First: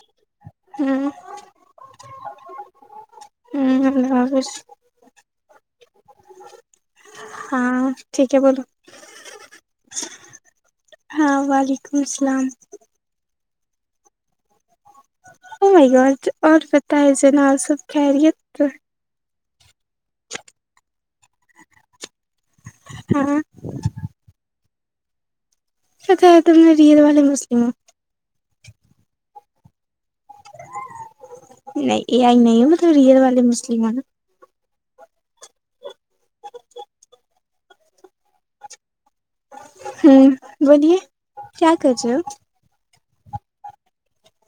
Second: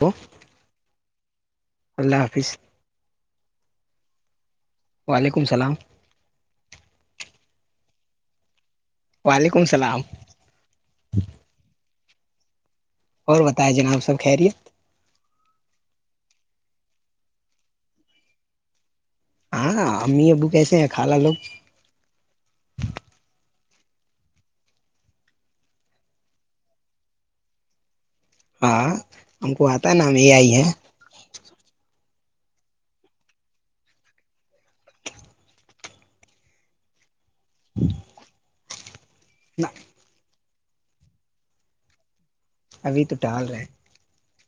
Hello ہوں اللہ حافظ ہ [inaudible] وعلیکم اللام ہاں ٹھیک ہے بولو وعلیکم اللام سلام اور بتاائے جنا آپ سب کہ رہیے ا بھ اور بتائے جنا آ سب کہہ رہیے ہاں امی ابو کیسے ہیں کالا لوگ ہاں ا تم نے ر والے مسلمموں ہاں ہم کو آ پ نام یہ آئی ہے یہ آ ہی نہیں ہے مطلب ریئر والے مسلم ہیں ن ج [inaudible] ہوں بولیے کیا کرج آپ [unintelligible] ابھی تو ٹال رہے ہیں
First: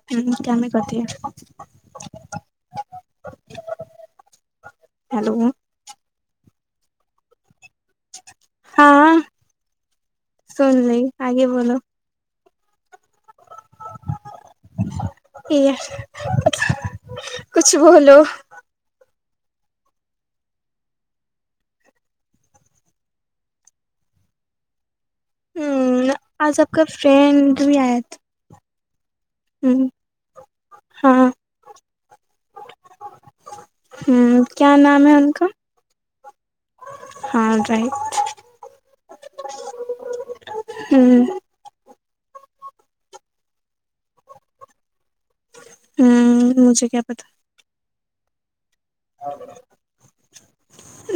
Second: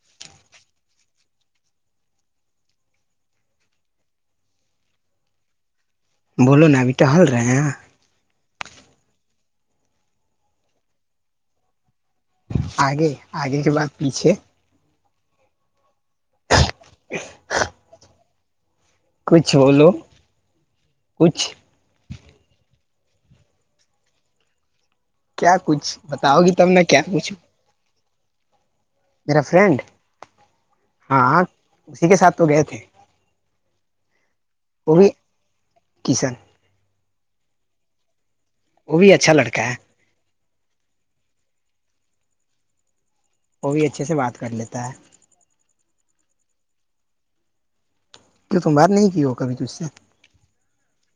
ہ کیام کت ہیلو بولو نا ابھی ٹ ہل رہے ہیں ہاں سن ل آگے بولو آگے آگے کے بعات پیچھے یہ کچھ بولو کچھ بولو کچھ کیا کچھ ہوں بتاؤ گی آج تم آپ کا نے کیا کچھ فرینڈ بھی آیا میرا تھا فرینڈ ہوں ہاں اسی کے ساتھ تو گئے تھے ہوں کیا وہ نام بھی ہے ان کا کشن ہاں رائٹ وہ بھی اچھا لڑکا ہے ہوں وہ بھی اچھے سے بات کر لیتا ہے ہوں مجھے کیا پتا کی تم بات نہیں کی ہو کبھی تج سے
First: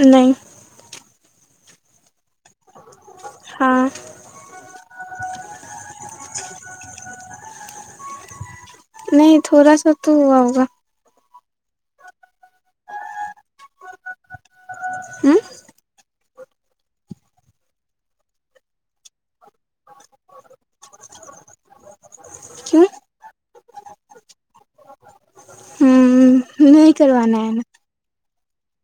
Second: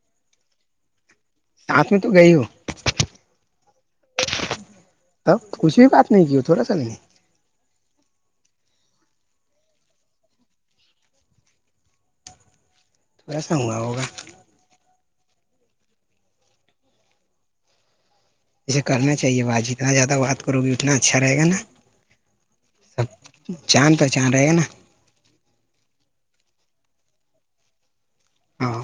نہیں سات میں تو گئی ہو ہاں اب کچھ بھی بات نہیں کی تھوڑا سا میں نے نہیں تھوڑا سا تو ہوا ہوگا تو ایسا ہوا ہوگا ہوں اسے کرنا چاہیے با جتنا زیادہ سب بات کرو بھی اتنا اچھا رہے گا نا کیوں سب جاند پہچان رہے گا نا ہ نہیں کر ن ہے ہاں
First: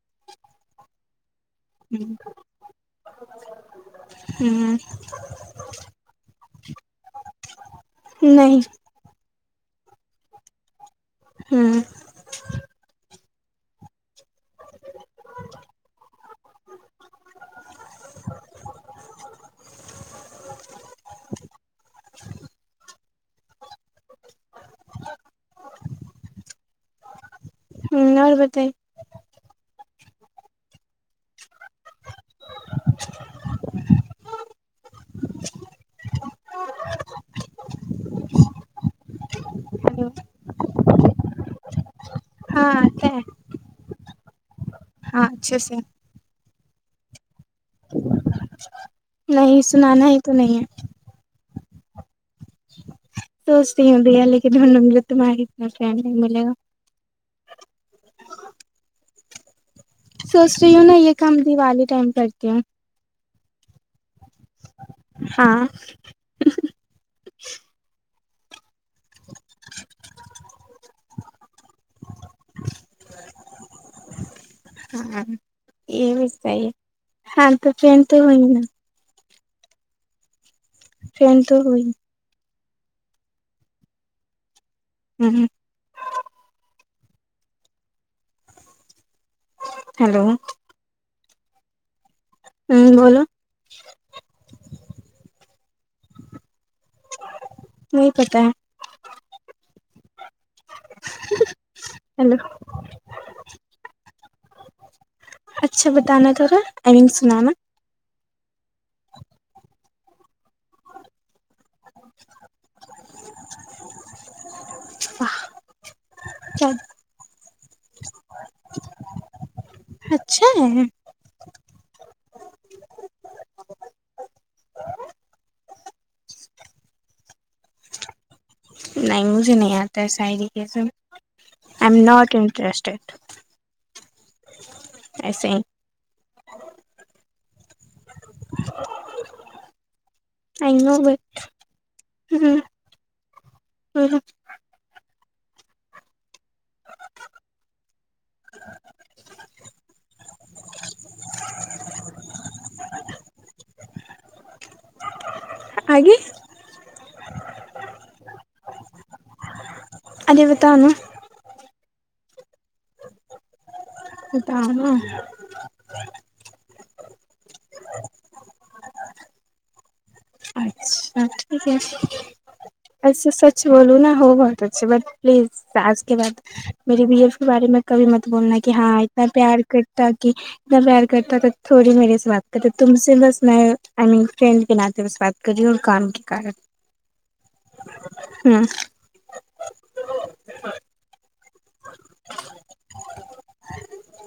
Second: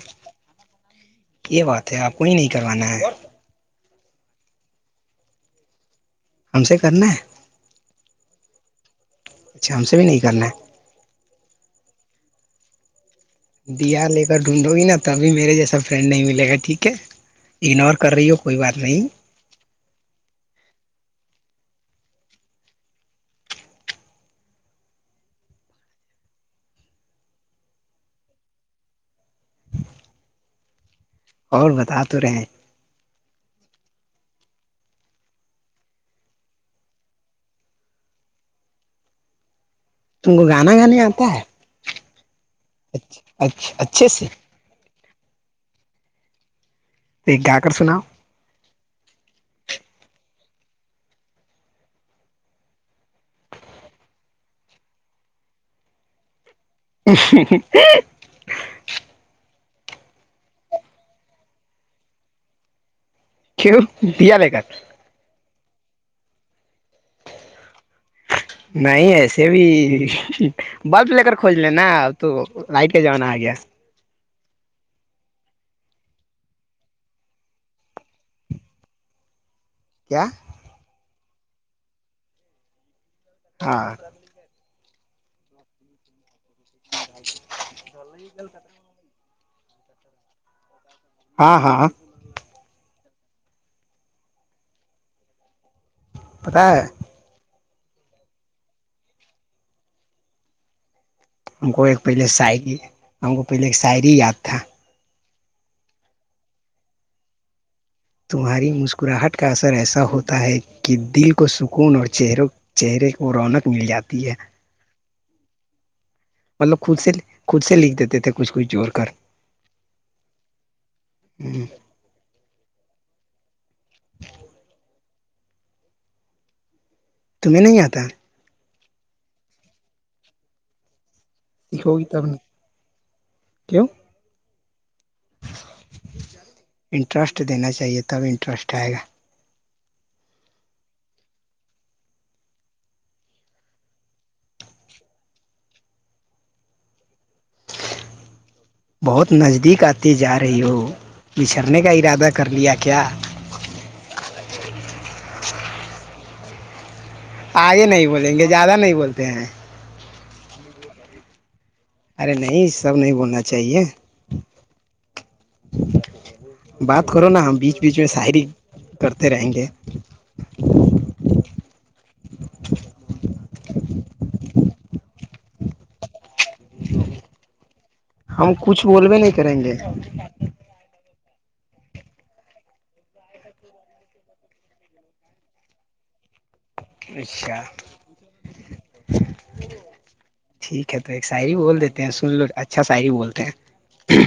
یہ بات ہے آپ کو یہ نہیں کروانا ہے ہوں ہم سے کرنا ہے نہیں اچھا ہم سے بھی نہیں کرنا ہے ہوں ڈ آر لے کر ڈھونڈو گی نا تبھی میرے جیسا فرینڈ نہیں ملے گا ٹھیک ہے اگنور کر رہی ہو کوئی بات نہیں اور بتے اور بتا تو رہے تم کو گانا گھانے آتا ہے ہاں آتا اچھ ہے اچھا اچھے سے اکچسے ایک گا کر سناؤ نہیں سنانا ہی تو نہیں ہے سوچتی ہوں بھیا لیکن ان نے مجھے تمہارے اتنا پم نہیں ملے گا سوچ رہی ہوں نا یہ کام دیوالی ٹائم کرتی کیوں ہاں نہیں ایسے بھی بلب لے کر کھج لے نا تو لائٹ کے زمانہ آ گیا یے ہاں تو پین تو ہوئی نا کیا فین تو ہوئی ہاں ہوں ک [inaudible] ہلو ہاں ہاں ہوں بولو پت ہے [unintelligible] وہی پتہ ہے ج ہم کو ایک پہلے شاعری ہم کو پہلے ایک شاعری یاد تھا اچھا بتانا را آئی مینگ سنانا تمہاری مسکراہٹ کا اثر ایسا ہوتا ہے کہ دل کو کو سکون اور چہروں چہرے کو رونق مل جاتی ہے و مطلب کلصل خود سے لکھ دیتے تھے کچھ کچھ جوور کر اچھا تمہیں نہیں آتا نہیں مجھے نہیں آتا ہے ساعری کیسے آئی سیکھو ایم گی تب ناٹ انٹرسٹیڈ کیوں ایسے ہی انٹرسٹ دینا چاہیے تب انٹرسٹ آئے گا ا بی ہ ہ [unintelligible] بہت نزدیک آتی جا رہی ہو بچھھرنے کا ارادہ کر لیا کیا آگے آگے نہیں بولیں گے زیادہ نہیں بولتے ہیں ا بتا ن ارے نہیں سب نہیں بولنا چاہیے [unintelligible] بات کرو نا ہم بیچ بیچ میں شاعری کرتے رہیں گے اچھ ٹھیک ہے اچھا سچ بولوں نا ہو بہت اچھے بٹ پلیز اج کے بعد میری بی لایف کے بارے میں کبھی مت ہم بولنا کہ کچھ ہاں بولوے اتنا نہیں پیار کریں گے کرتا کہ اتنا پیار کرتا تھوڑی میرے سے بات کر تم سے بس میں آئی مین فرینڈ کے ناتے بس بات کر کریی اور کام کی کارن اچھا ہوں ٹھیک ہے تو ایک شاعری بول دیتے ہیں سن لو اچھا شاعری بولتے ہیں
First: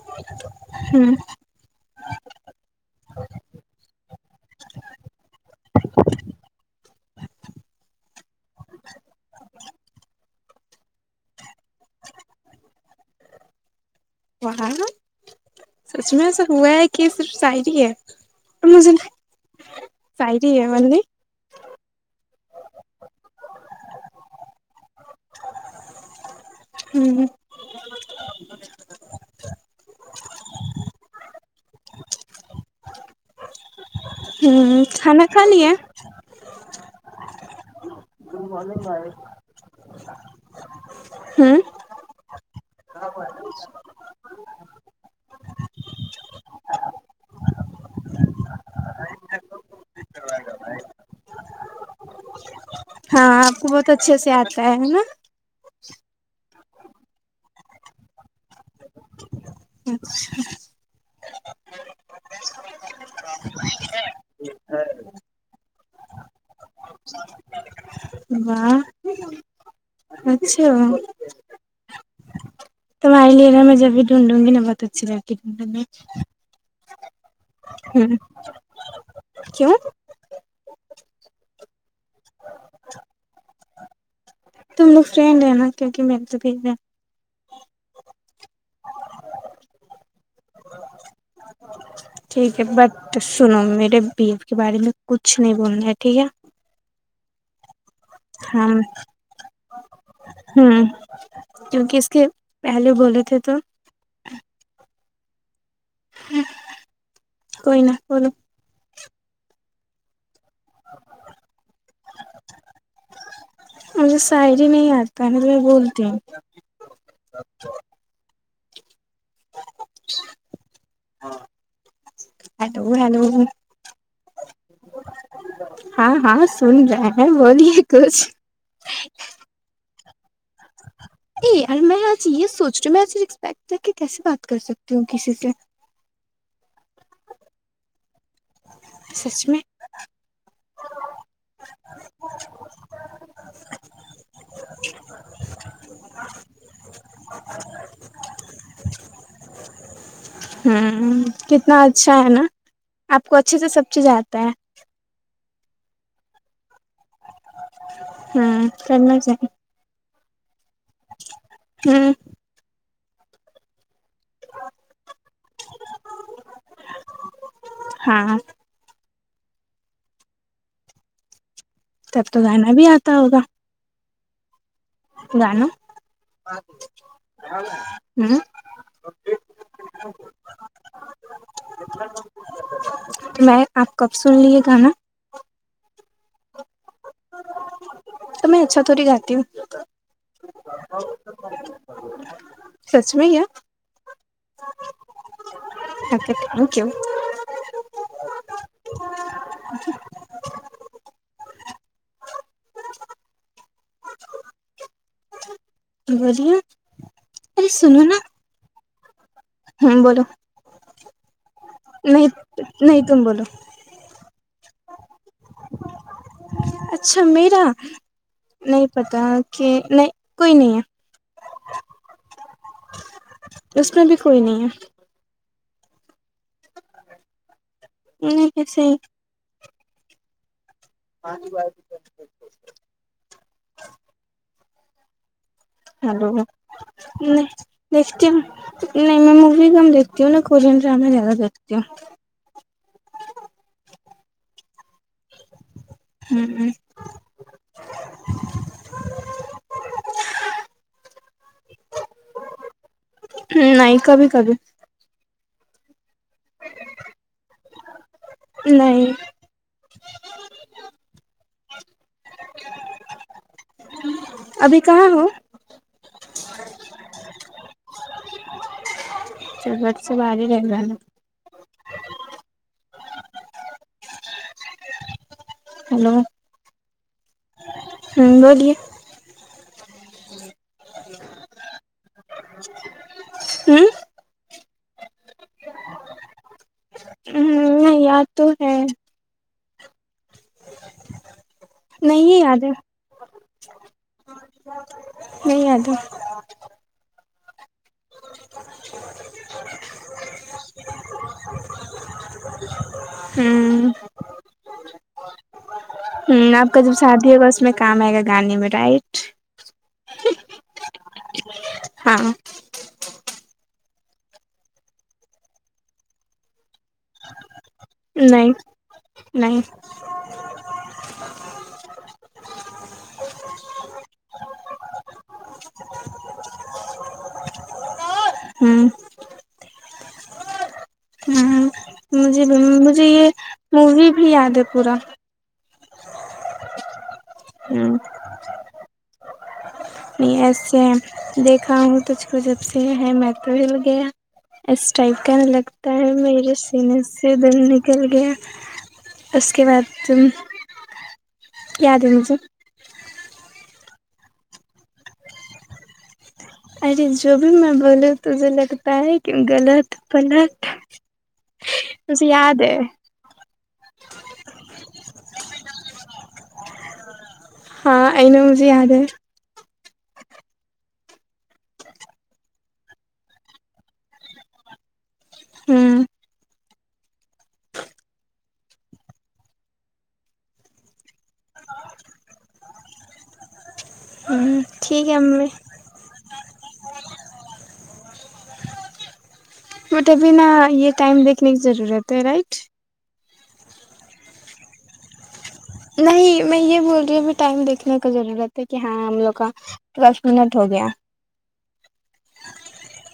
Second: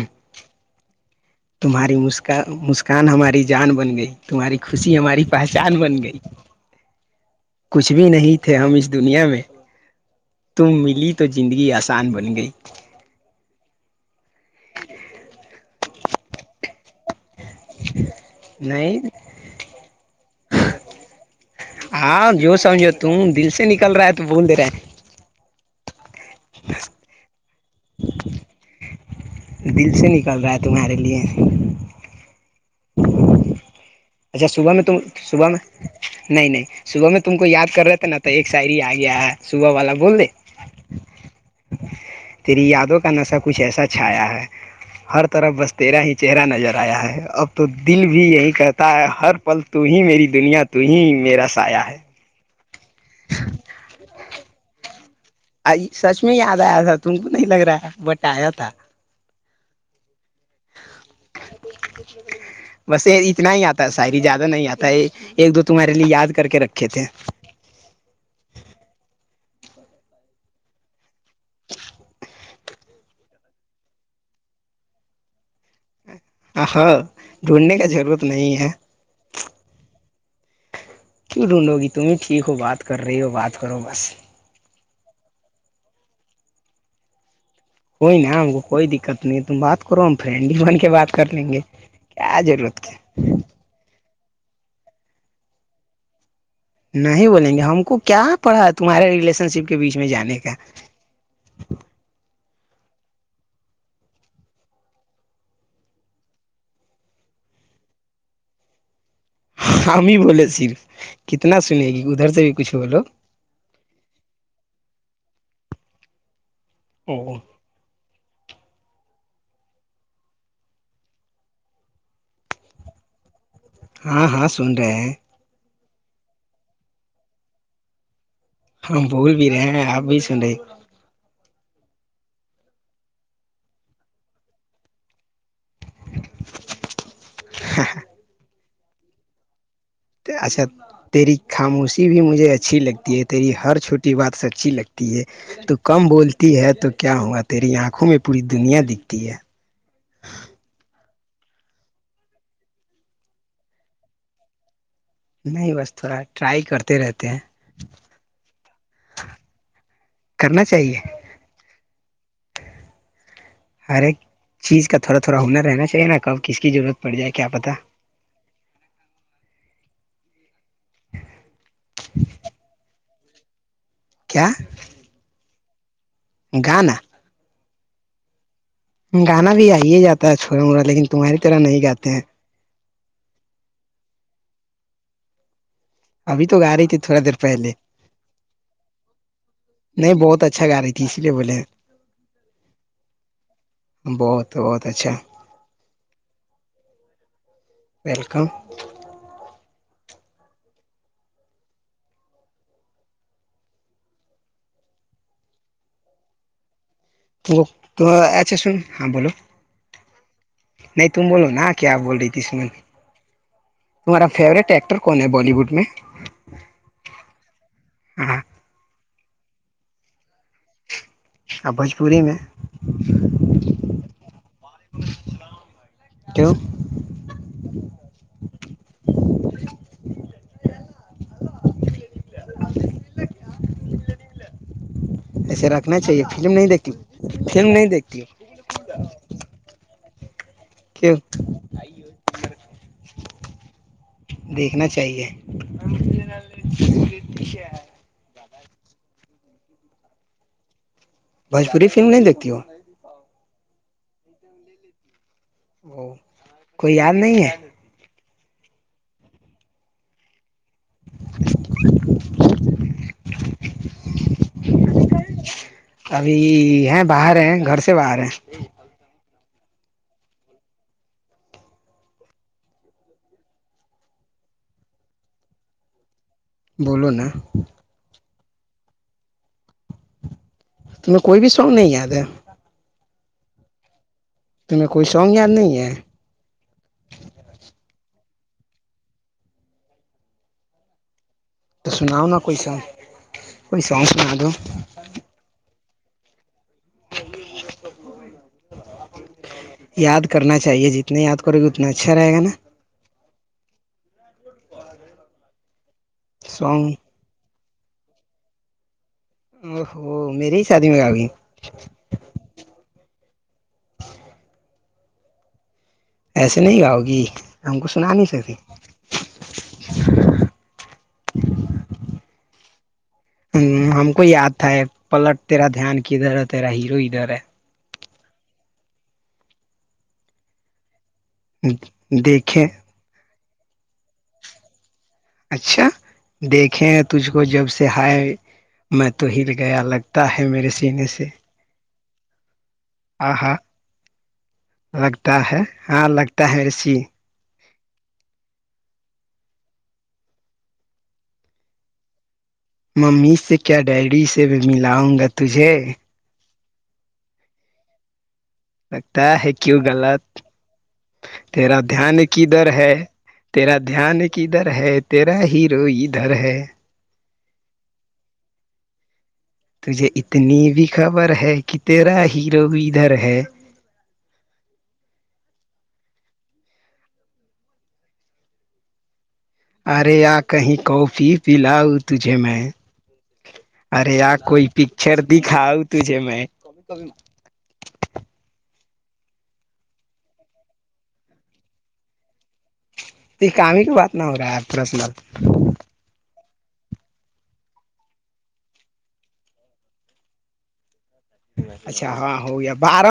ہمم تمہاری مسکان مسکان ہماری جان بن گئی تمہاری خوشی ہماری پہچان بن گئی کچھ بھی نہیں تھے ہم اس دنیا میں تم ملی تو زندگی آسان بن گئی وہاں سچ میں ایسا ہوا ہے کہ صرف سائڈ ہی ہے اور مجھے نہیں [unintelligible] ہاں جو سمجھو تم دل سے نکل رہا ہے تو بول دے رہے ہمم دل سے نکل رہا ہے تمہارے لیے اچھا صبح میں ہ تم کھانا کھا صبح میں لیا نہیں نہیں صبح میں تم کو یاد کرہے تھے نہ تو ایک ساعری آ گیا ہے صبح والا بول دے ہوں ترییاد [inaudible] کا نسا کچھ ایسا چھایا ہے ہر طرف بس تیرا ہی چہرہ نظر آیا ہے اب تو دل بھی یہی کا ہے ہر پل ت ہی میری دنیا ت ہی میرا سایا ہے ہاں آپ کو بہت اچھے سے آتا ہے نا سچ میں یاد آیا تھا تم کو نہیں لگ رہا ہے بٹ آیا تھا چ ا بس یہ اتنا ہی آتا ہے شاعری زیادہ نہیں آتا ہے ایک دو تمہارے لیے یاد کر کے رکھے تھے واہ اچھا تماراری لےینا میں جب بھی ڈھونڈوں گی نا بہت اچھی لگتی ہے ڈھونڈوں گ میں ااں ڈھونڈنے کا ضرورت نہیں ہے کیوں کیوں ڈھونڈو گی تم ہی ٹھیک ہو بات کر رہی ہو بات کرو بس تم لوگ فرینڈ ہیں نا کیونکہ میرے تو بھیج ہے کوئی نا ہم کو کوئی دقت نہیں تم بات کرو ہم فرینڈلی بن کے بات کر لیں گے کیا ہے ٹھیک ضرورت کی بٹ سنو میرے بیف کے بارے میں کچھ نہیں بولنا ٹھیک ہے نہیں بولیں گے ہم کو کیا ہ پڑھا تمہارے ریلیشن شپ کے بیچ میں جانے کا ہوں کیونکہ اس کے پہلو بولے تھے تو کوئی ن بولو ہمیں بس ص کتنا سنے گی ادھر سے بھی کچھ بولو کہ نے ت میں بولتی ہوں او ہیلو ہیلو ہاں ہاں سن رہے ہیں ہاں ہاں سن رہئے ہیں بولیے کچھ ہم بھول بھی رہے ہیں آپ بھی چڈے یار میں آج یہ سوچ رہی ہوں آج رسپیکٹ کہ کیسے بات کر سکتی ہوں کسی سے ہ سچ میں اچھا تیری خاموشی بھی مجھے اچھی لگتی ہے تیری ہر چھوٹی بات سے اچھی لگتی ہے تو کم بولتی ہے تو کیا ہوا تیری آنکھوں میں پوری دنیا دکھتی ہے ہوں کتنا اچھا ہے نا آپ کو اچھے سے سب چیزیں آتا ہے نہیں بس تھڑا رائی کرتا ہاں کرنا چ ہے کرنا چاہیے ہوں ہر ایک چیز کا تھوڑا تھوڑا ہونار رہنا چاہیے نا کب کس کی ضرورت پڑ جائے کیا پتا ہاں تب تو گانا بھی آتا ہوگا کیا جانو گانا ہاں ہوں گانا بھی آئیے جاتا ہے چھوٹا موٹا لیکن تمہاری طرح نہیں گاتے ہیں ک نا ابھی تو گا رہی تھی تھوڑا دیر پہلے تو میں اچھا تھوڑی گاتی ہوں نہیں بہت اچھا گا رہی تھی اس لیے بولے سچ میں کیا بہت تو بہت اچھا اچھا تھینک یو ویلکم اچھا [unintelligible] بلییا اچھا سن ہاں بولو ہوں بولو نہیں تم بولو کیا بول نہیں رہی ت اسمن نہیں تم بولو تمہارا فیورٹ ایکٹر کون ہے بالی وڈ میں اچھا میرا نہیں ہاں پتا کہ نہیں کوئی نہیں ہے اور بھوجپوری میں اس میں بھی کوئی نہیں ہے کیوں نہیں کیسے پانی ب ایسے رکھنا چاہیے ہلو فلم نہیں دیکھتی ہو؟ فلم نہیں دیکھتی نٹ ہو بھی ہمم دیکتی ہوں کو پورنریں کیوں زیادہ دیکتیوں دیکھنا چاہیے ہ ہ [unintelligible] بھوجپوری فلم نہیں دیکھتی وہ ہ نہیں کبھی کبھی او کوئی یاد نہیں ہے نہیں ابھی کہاں ہو ابھی ہے باہر ہیں گھر سے باہر ہے سورت سے باز ہی رہ رہا نا ہلو بولو نا ہوں بولیے تمہیں کوئی بھی سونگ نہیں یاد ہے ہوں تم کوئی سوگان نہیں ہے نہیں یاد تو ہے تو سناؤ نہیں نا کوئی یاد ہے سب ائی سنگس میں دو [unintelligible] یاد کرنا چاہیے جتنا یاد کرو گے اتنا اچھا رہے گا نا [unintelligible] ہوں آپ کا سانگ جب شادی ہوگا اس اس میں کام آئے گا گانے میں رائٹ او میری ہی شادی میں آ گئی ہاں ایس [unintelligible] نہیں گاؤ گی ہم کو سنا نہیں سکتی نہیں ہ ہم کو یاد تھا پلٹ تیرا دھیان ادھر ہے تیرا ہیرو ادھر ہے ھمم ہ مجے دیکھیں مجھے یہ مووی بھی یاد ہے پورا اچھا دیکھیں تجھ کو جب ہ سے نہیں ہائے میں تو ہ رہ ایسے ہیں دیکھا ہوں تو [unintelligible] [inaudible] پز [unintelligible] س ہے میں آ تو ہاں مل گیا اس ٹائپ کا لگتا لگتا ہاں ہے لگتا میرے ہے رسی سینے سے دل [unintelligible] چل گیا اس کے بعد ت یاد ہے مجھے [unintelligible] ممی سے کیا ڈیری سے میں ملاؤں گا تجھے [unintelligible] ا جبی میں بلے [unintelligible] لگتا ہے کیوں غلط پلٹ تیرا دھیان مجھے کی یاد در ہے تیرا دھیان کی دھر ہے تیرا ہی ادھر ہے ہاں ا ن مجھے یاد ہے تجھے اتنی بھی خبر ہے کہ تیرا ہیرو ادھر ہے ہوں ارے کہیں کافی پلاؤ تجھے میں ارے ہوں کوئی ٹھیک ہے پکچر امی دکھات میں مٹے بنا یہ ٹائم دیکھنے کی ضرورت ہے رائٹ یہ کام ہی کی بات نہ ہو رہا ہے آ پرسنل نہیں میں یہ بول رہی ہوں کہ ٹائم دیکھنے کا ضرورت ہے کہ ہاں ہم لوگ کا دس منٹ ہو گیا اچھا ہاں ہو گیا بارہ